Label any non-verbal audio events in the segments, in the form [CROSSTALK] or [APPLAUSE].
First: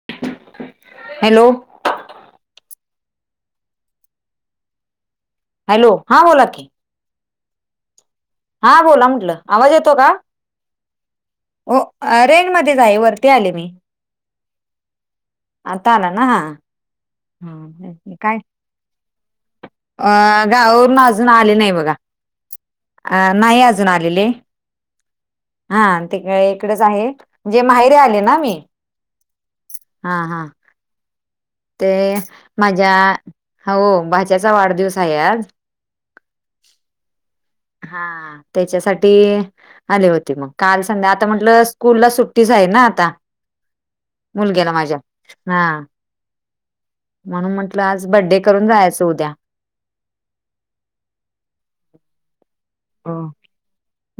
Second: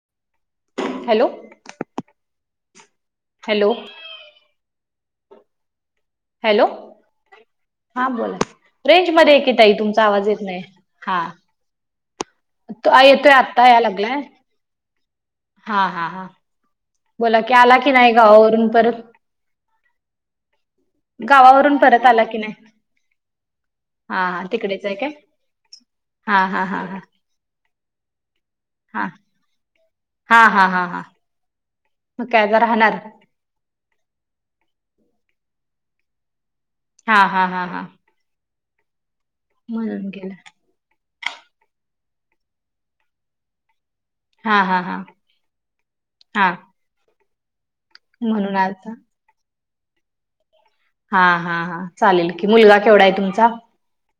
[INAUDIBLE] [INAUDIBLE] Hello hello. Hello, हां बोला hello की. हा बोला, हा बोला रेंज मध्ये म्हटलं एकी आवाज ताई येतो तुमचा का आवाज येत नाही. हा. हो, रेंज मध्येच तो हाय वरती येतोय आले आत्ता मी. याय लागलाय. आता आला ना? हा. बोला की आला की नाही ह काय? गावावरून परत अ गावावरून अजून आले नाही गावावरून बघा, परत आला की नाही. अ नाही अजून हा आलेले. हा तिकडेच हाय काय? हा तिक हा हा इकडेच हा हा आहे, म्हंजे माहेरी आले ना मी. हा हा हा हा हा. ते मग काय आता माझ्या राहणार. हा ओ भाच्याचा वाढदिवस आहे आज. हा हा हा हा. हा तेच्यासाठी म्हणून आले होते गेला. मग. काल संध्या आता म्हटलं आता, स्कूल ला सुट्टीच आहे ना आता. हां मुलग्याला हां हां माझ्या हा हां. म्हणून म्हंटलं आज बड्डे करून आलता. जायाचं उद्या. हां हां हां चालेलं की, मुलगा केवढा हो हाय तुमचा?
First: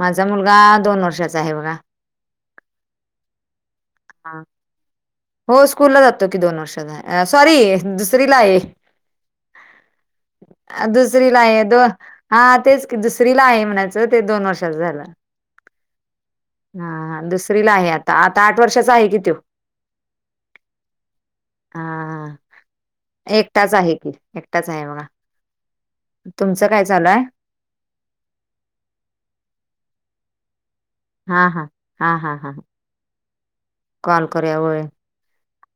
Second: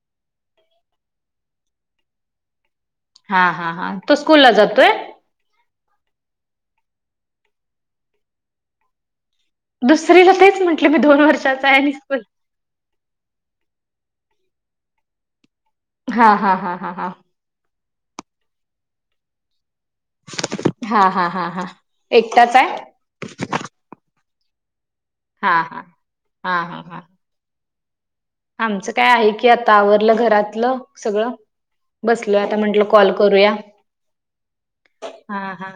माझा मुलगा दोन वर्षाचा आहे बघा. हा हा हा. तो स्कूल ला जातोय? हो स्कूलला जातो की दोन वर्षाचा हाय, सॉरी दुसरीला आहे. दुसरीला तेच म्हंटले मी दोन दुसरी ला आहे. वर्षाचा दोन आणि स्कूल हा तेच की दुसरीला आहे म्हणायचं, ते दोन वर्षाच झालं. हा हा दुसरी ला आहे आता, आता आठ वर्षाचा आहे कि तो. हा हा हा. हा हा एकटाच आहे एकटाच आहे की, एकटाच आहे बघा. हा हा हा तुमचं हा काय हा चालू हाय? आमचं काय आहे की, आता आवरलं घरातलं सगळं. हा हा. हा हा बसलोय हा आता म्हटलं, कॉल करूया. कॉल करुया व्हय. हा हा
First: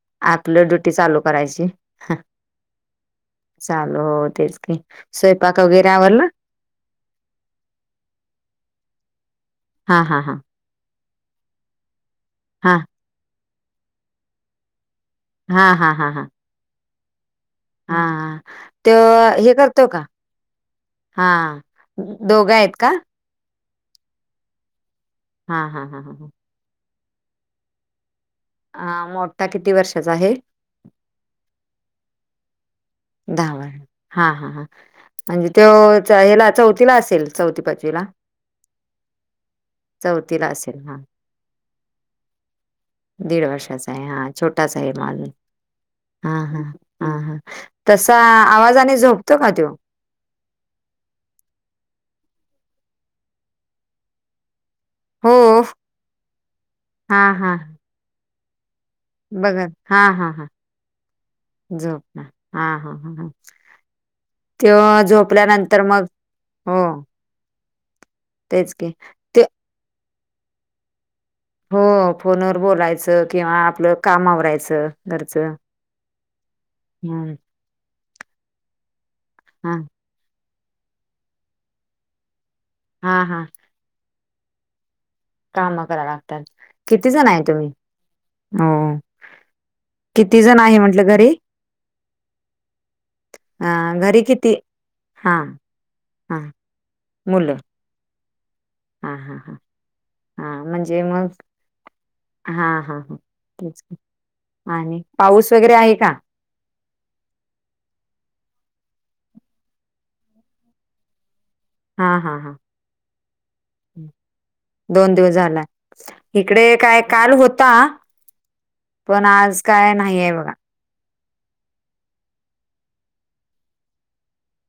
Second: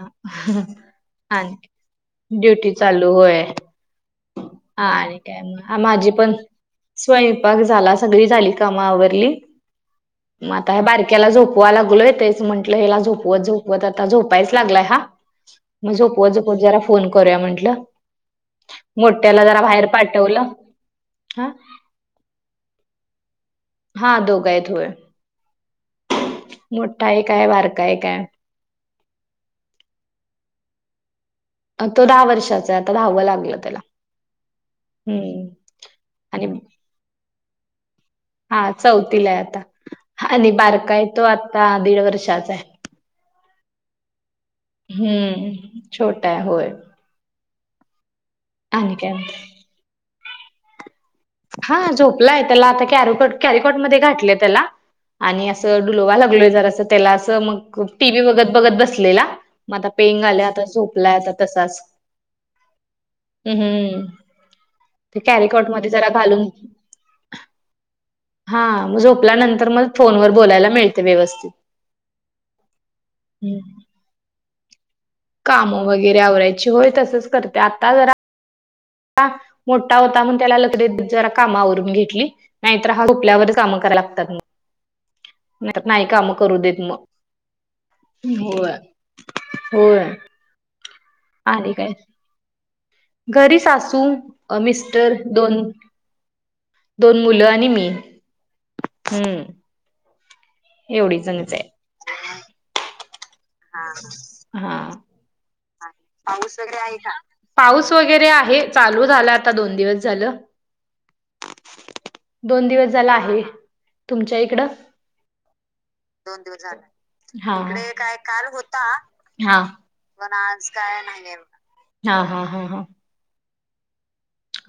करायची. आणि ड्युटी चालू होय. चालू हो तेच की हा आणि काय स्वयंपाक म वगैरे माझी आवरला पण स्वयंपाक झाला, सगळी झालीत काम आवरली. हा हा हां. म आता हे बारक्याला झोपवाय लागलोय तेच हा म्हंटलं, याला झोपवत झोपवत आता झोपायच लागलाय हा. हा म हा हा हा. झोपवत, झोपवत जरा फोन करूया म्हटल. हा तो हे बाहेर करतो का? पाठवलं हा दोघ आहेत का? हा दोघ आहेत होय. हा हा हा हा मोठा एक आहे. बारका एक आहे. आ मोठा किती वर्षाचा आहे. तो दहा वर्षाचा आता दहावं दहा लागलं व त्याला हा हा हा हम्म म्हणजे तो आणि याला चौथीला असेल. चौथी पाचवीला हा चौथीला आहे आता. चौथीला आणि असेल बारका हा आहे तो आता दीड वर्षाचा आहे. दीड वर्षाचा आहे. हा छोटासा आहे मग अजून. हम्म छोटा हा आहे हा होय हा हा तसा आणि आवाजाने काय झोपतो का तो? हा झोपलाय. त्याला आता कॅरीकोट कॅरीकोट मध्ये घातलय त्याला. हो आणि अस डुलवा लागलोय जरास त्याला हा अस. हा मग टीव्ही बघत बघत बस बघा मग आता हा हा पेंगाले हा आता झोपला आता तसाच. झोपला हम्म हम्म तो ते कॅरिकॉट झोपल्यानंतर मध्ये म जरा घालून हा तेच की म ते झोपल्यानंतर मग फोनवर बोलायला मिळते व्यवस्थित. हो फोनवर बोलायच किंवा आपल काम आवरायच. काम वगैरे आवरायची. होय तसच हम्म. करते. आता जरा ह हा मोठा होता म्हणून त्याला लगेच जरा काम आवरून घेतली. नाहीतर हा झोपल्यावर काम करावे लागतात‌ मग. काम नाही कराव काम लागतात. करू देत मग. किती जण आहे तुम्ही? हो होय होय किती जण आहे म्हटल घरी? आणि काय घरी अ सासू, घरी किती? मिस्टर हा दोन हा दोन मुल मुलं आणि मी‌. हा हा हा हा म्हणजे एवढी मग जणच आहे हा हा हा आणि पाऊस वगैरे आहे का? पास वगैरे आहे का? पाऊस वगैरे आहे. चालू झाला आता दोन दिवस झाल. हा हा हा दोन दिवस झाल आहे‌. तुमच्या इकड दोन दिवस झाला, इकडे काय काल होता. काल होता पण आज काय नाही आहे बघा. हा हा हा हा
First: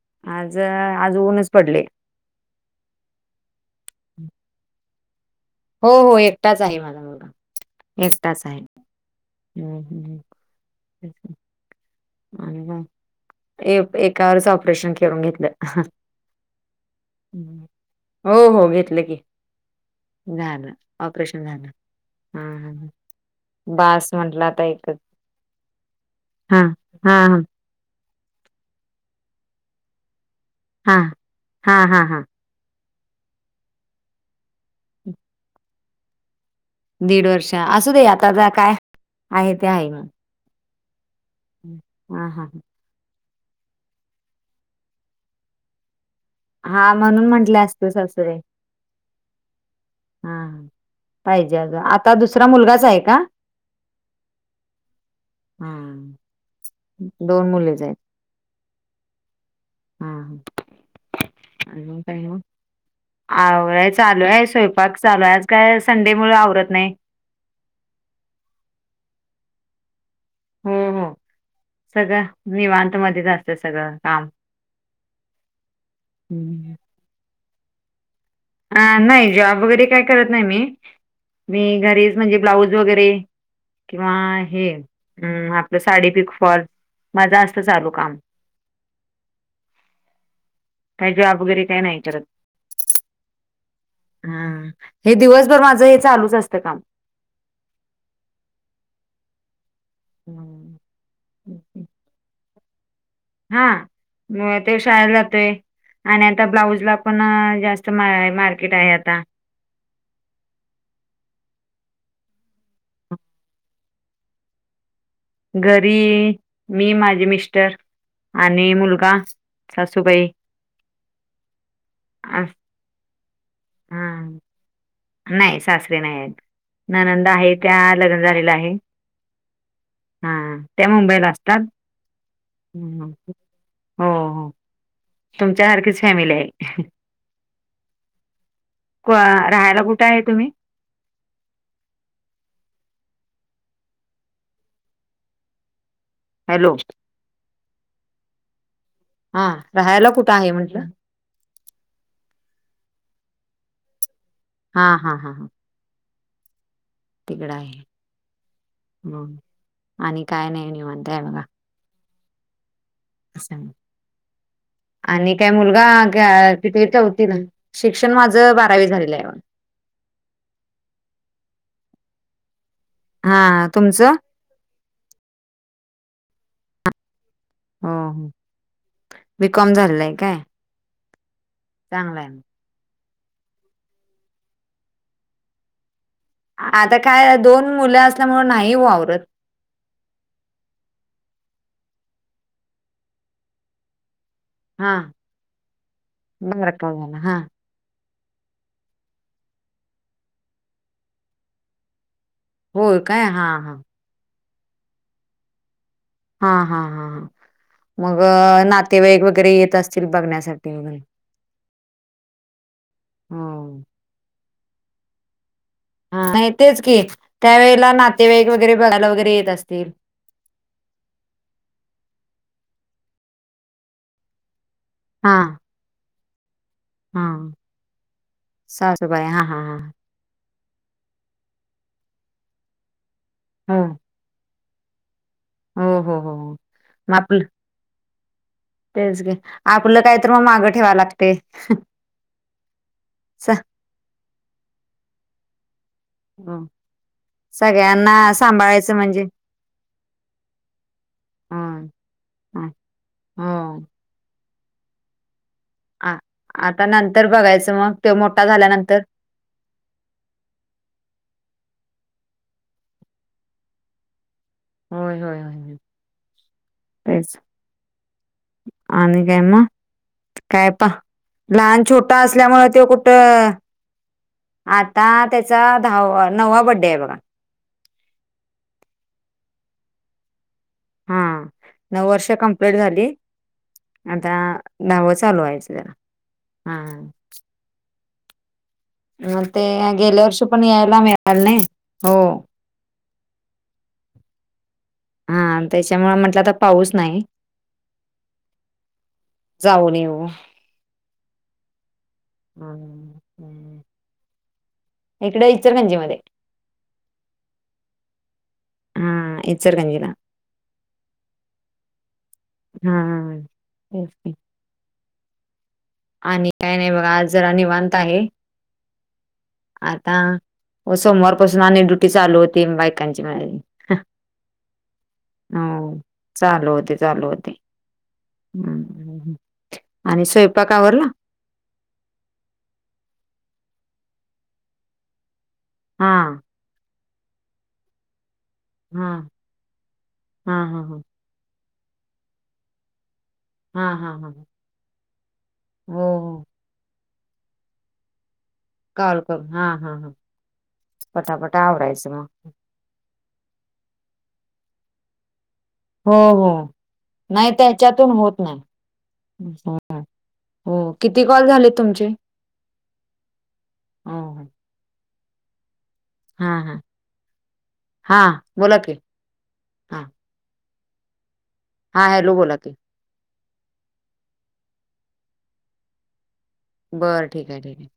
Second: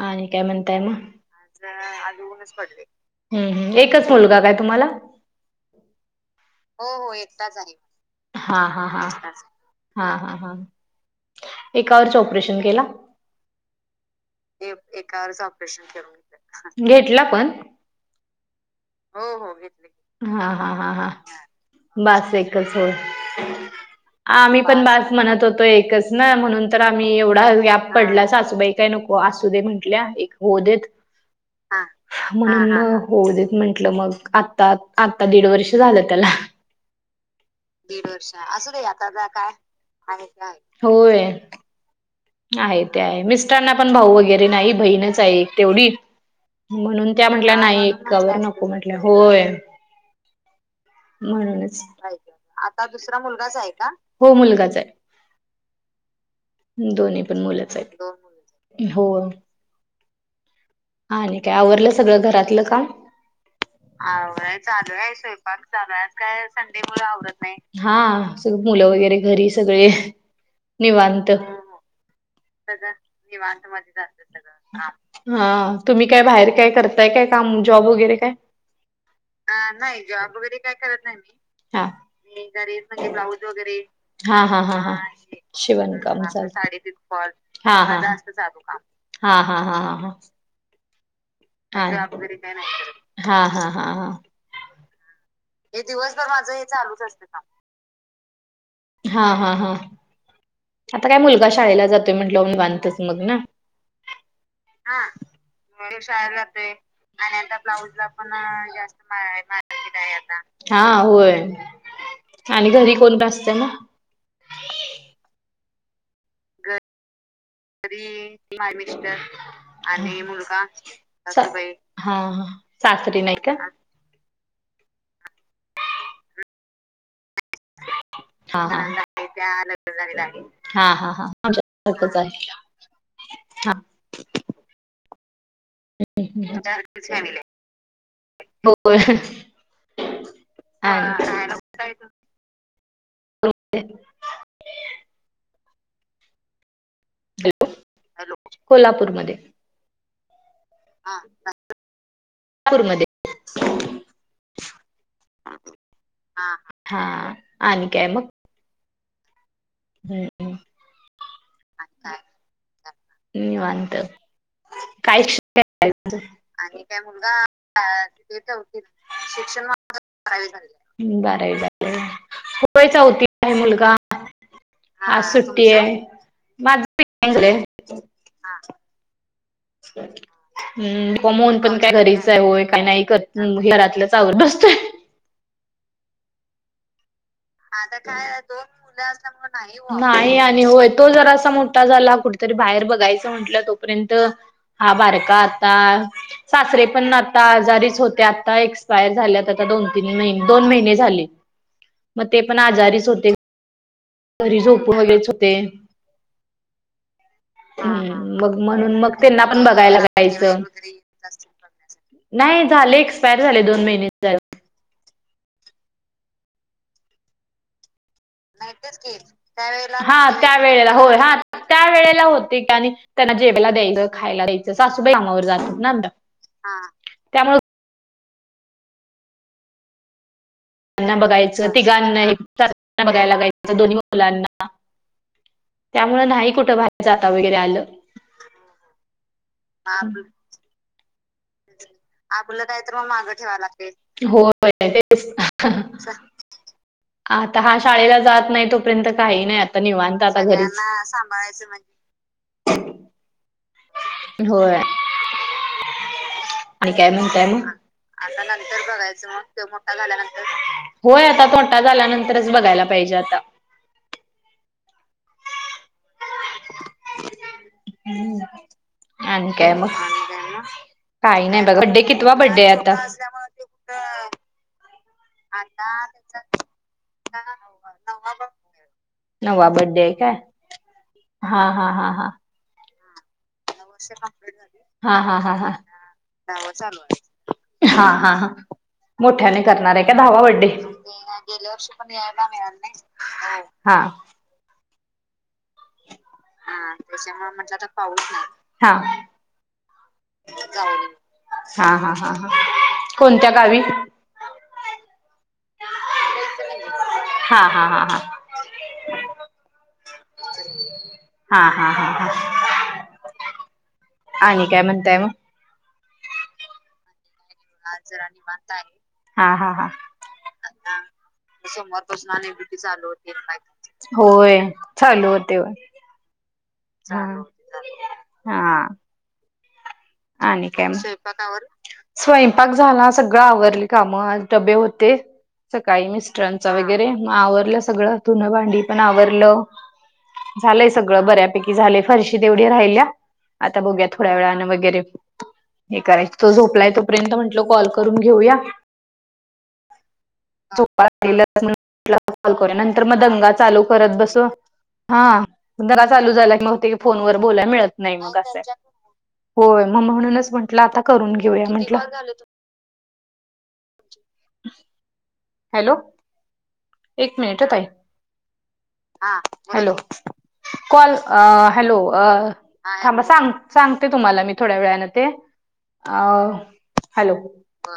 आणि काय आज अ, म्हणताय मग. आज ऊनच पडले. आज उणच पडलय. हम्म हम्म एकच मुलगा काय तुम्हाला? हो हो एकटाच आहे मला मुलगा. एकटाच आहे‌. हा हा हा हम्म हा हा हा हम्म एकावरच आणि ऑपरेशन केला. काय एकावरच ऑपरेशन करून घेतल. घेतला पण हो हो घेतल की. हा झाल हा हा हा ऑपरेशन झाल. बास एकच होय‌. बास म्हंटलं आम्ही आता पण एकच बास म्हणत होतो एकच ना हा म्हणून तर मी हा एवढा गॅप पडला सासूबाई काय नको आसू देे म्हंटल्या एक होदेत. हा हा. हा हा हा म होऊ देत म्हंटलं मग आता आता दीड वर्ष झालं त्याला. दीड वर्ष असू दे आता काय आहे ते आहे म होय. [INAUDIBLE] हा आहे ते आहे मिस्टरांना पण भाऊ वगैरे नाही बहीणच आहे एक तेवढी. हा म्हणून त्या म्हटल्या म्हंटले नाही असते एकावर सासूबाई नको म्हटल्या होय. हा ‌. म्हणूनच, आता आहे का? दुसरा मुलगाच आहे का? हो मुलगाच आहे. हम्म. दोन्ही पण मुलंच आहेत हो. हा हा. हा आणि काय, आवरलं सगळं घरातलं काम? आवराय चालू आहे, स्वयंपाक चालू आहे आज काय संडे मुळं आवरत नाही. आवरत नाही. हा सग मुलं वगैरे घरी सगळे हो हो निवांत. सगळं सगळ निवांत मध्येच असतं निवांत सगळं मध्येच काम. असतं सगळं हा. तुम्ही काय बाहेर काय करताय काय काम जॉब वगैरे काय? अ नाही जॉब वगैरे काय करत नाही मी मी हा घरीच म्हणजे ब्लाऊज वगैरे किंवा हा हा हे हा अ आपलं साडी पिकोफॉल. पिकॉफॉल हा हा हा हा हा हा. काही जॉब वगैरे काय नाही करत. हा हा हा हा. हा हे दिवसभर माझं हे चालूच असतं काम. हा. हा हा हा. नाही. आता काय मुलगा शाळेला जातोय म्हटल्यावर निवांतच मग ना. म ते शाळेला जातोय. आणि आता ब्लाऊज ला पण जास्त मार्केट आहे आता. हा होय आणि घरी कोणत असतंय मग? घरी, मी माझे मिस्टर. मी आणि माझे मुलगा, मिस्टर आणि सासूबाई मुलगा सासूबाई हा अ हा. सासरे नाही का? हा नाही सासरे नाही आहेत ननंद आहे त्या लग्न झाल्यात. हा हा. हा त्या हा हा मुंबईला अच्छा असतात. आता हं. झाला. हो हो, तुमच्यासारखीच फॅमिली हाय. क्वा राह्यला कुठं आहे तुम्ही? रहायला कुठे आहे तुम्ही? हॅलो. हॅलो हॅलो कोल्हापूरमध्ये. हा राहायला कुठं आहे म्हंटलं? हा कोल्हापुरमध्ये. हा हा हा हा, हा हा, तिकडं आहे. आणि काय मग. आणि हम्म काय नाही निवांत हाय बघा. असं. निवांत. काय आणि शिक्षण मुलगा आहे त्याचं क आणि कितवीत काय चौथीला? मुलगा शिक्षण कितवी माझं चौथीत बारावी झालेलं आहे. बघा. [INAUDIBLE] दहावी बारावी झाले बारावी झाली [INAUDIBLE] होय होय चौथीत आहे हा मुलगा तुमचं? आज सुट्टी हाय माझं बी ए झालंय. अ, हम्म होय मी पण काय चांगलाय घरीच आहे नाही काय करत. हम घरातल्याच आवरत बसते. आता काय दोन मुलं असल्यामूळ नाही ओ आवरत. नाही आणि होय तो जरा असा मोठा झाला कुठेतरी बाहेर बघायचं म्हटलं तोपर्यंत. हा बारका आता सासरे बारका पण झाला हा आता आजारीच होते आता एक्सपायर. एक्स्पायर झाल्यात आता दोन तीन महिने दोन महिने झाले म तेपण होय आजारीच काय होते. हा हा, घरी झोपूनच वैगरे होते. हा हा हा हा, मग हम्म म्हणून मग नातेवाईक त्यांना वगैरे पण येत बघायला असतील लागायचं. बघण्यासाठी म्हणून. नाही झाले एक्सपायर झाले दोन महिने झालं. ह नाही तेच की त्यावेेळेला नातेवाईक वगैरे बघायला वगैरे येत असतील. हा त्या वेळेला होय हा त्या वेळेला होते आणि त्यांना जेवायला द्यायचं खायला द्यायच. सासूबाई हा कामावर जातात ना आमच्या. हा त्यामुळे सासूबाई हा हा हा, यांना बघायचं तिघांनाना सासऱ्यांना बघाय लागायचं हो दोन्ही मुलांना. हो हो त्यामूळ नाही हो कुठं बाहेर मग जाता आपलं वगैरे आलं. तेच की आपलं काय तर मग मागं ठेवाव लागते. होय तेच ना. हम. आता हा शाळेला जात नाही तोपर्यंत म्हणजे काही नाही आता निवांत आता घरीच. हम हो. होय. आ आता आणि काय नंतर म्हणताय मग बघायचं तो आता मोठा नंतर झाल्यानंतर बघायचं मग. होय आता तोटा झाल्यानंतरच बघायला पाहिजे आता. होय होय होय तेच. खेच जोरात. आणि काय मग. काय पा काही नाही बघा लहान बड्डे छोटा कितवा असल्यामुळे बड्डे आहे ते आता कुठं. आता त्याचा दहा नववा बड्डे आहे बघा. नववा बड्डे आहे काय. हा हा नऊ हा वर्ष हा कमप्लीट झाली. आता दहावं हा हा चालू हा हा, व्हायचं जरा. दहाव हा. चालू हाय. हा हा हा, मग मोठ्याने ते करणार आहे का गेल्या दहावा वर्षी पण बर्थडे. यायला मिळालं नाही. हो. हा हा, हा त्याच्यामुळे म्हटलं आता. ह. पाऊस नाही त्याच्यामुळे म्हटलं तर पाऊच नाही. ह. मेऊ. हा हा हा हा हम कोणत्या गावी? इकडे, इचरगंजी मध्ये. हा, हा, हा, हां. हा, इचरकणजीला. हा, हा, हा, हा. [INAUDIBLE] हा, तेच की. आणि काय, म्हणताय मग? आणि काही नाही बघा. आज जरा निवांत आज आहे जरा निवांताय. हा, हा, हा. आता आता, हो सोमवारपासून आणि सोमवार ड्युटी पाासून चालू आणि होती ड्युटी, चालू बायकांची होतीय का माझी काय? होय. चालू होते व. हो. चालू होते, चालू होते. हम, हा हम, हम. आणि सु आणि काम मग? स्वयप क आवर. स्वयंपाक झाला. सगळं आवरली कामं. आज डबे होते सकाळी हा मिस्टरांचा वगैरे. मग आवरलं सगळं. धुणं- भांड डी पण हा आवरलं. हा हा झालंय सगळं. बऱ्यापैकी झालंय. फरशी तेवढ्या राहिल्या. आता हा हा बघूया, हा हा थोड्या वेळान वगैरे. हे हो करायचं. हो तो झोपलाय तोपर्यंत म्हटलं, कॉल करून घेऊया. कॉल क हा, हा, हा. पटापटा आवरायचं मग. तर मग दंगा चालू करत बसू. हा. जरा हो चालू हो झाला की, मग ते फोन वर नाही बोलायला मिळत त्याच्यातून नाही मग. होत असय. होय. म हं, म्हणूनच म्हटलं. आता करून घेऊया, म्हटलं. किती कॉल झाले तुम? ह, ह. हॅलो. ह, ह. एक मिनिट अ ताई. हा. हॅलो, हा कॉल अ हॅलो, हा अ बोला की [UNINTELLIGIBLE] थांबा. सांग - सांगते तुम्हाला मी थोड्या वेळानं ते. अ बरं. हॅलो ठीकय. ठीकय.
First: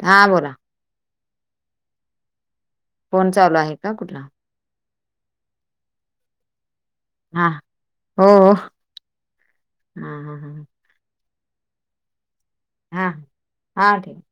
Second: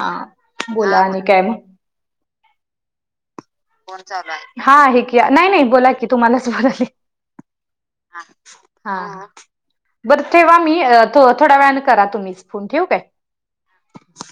हा, बोला आणि काय मग? फोन चालू आहे. का फोन कुठला चालू आहे? हा. हे, की. नाही- नाही. बोला कि, तुम्हालाच बोलाले. हा हा. हो हो हा. ह, बरं, हा हा ठेवा. मी, अ थो -थोड्या वेळाने करा तुम्हीच फोन. ठेऊ काय? हा हा, ठेवा.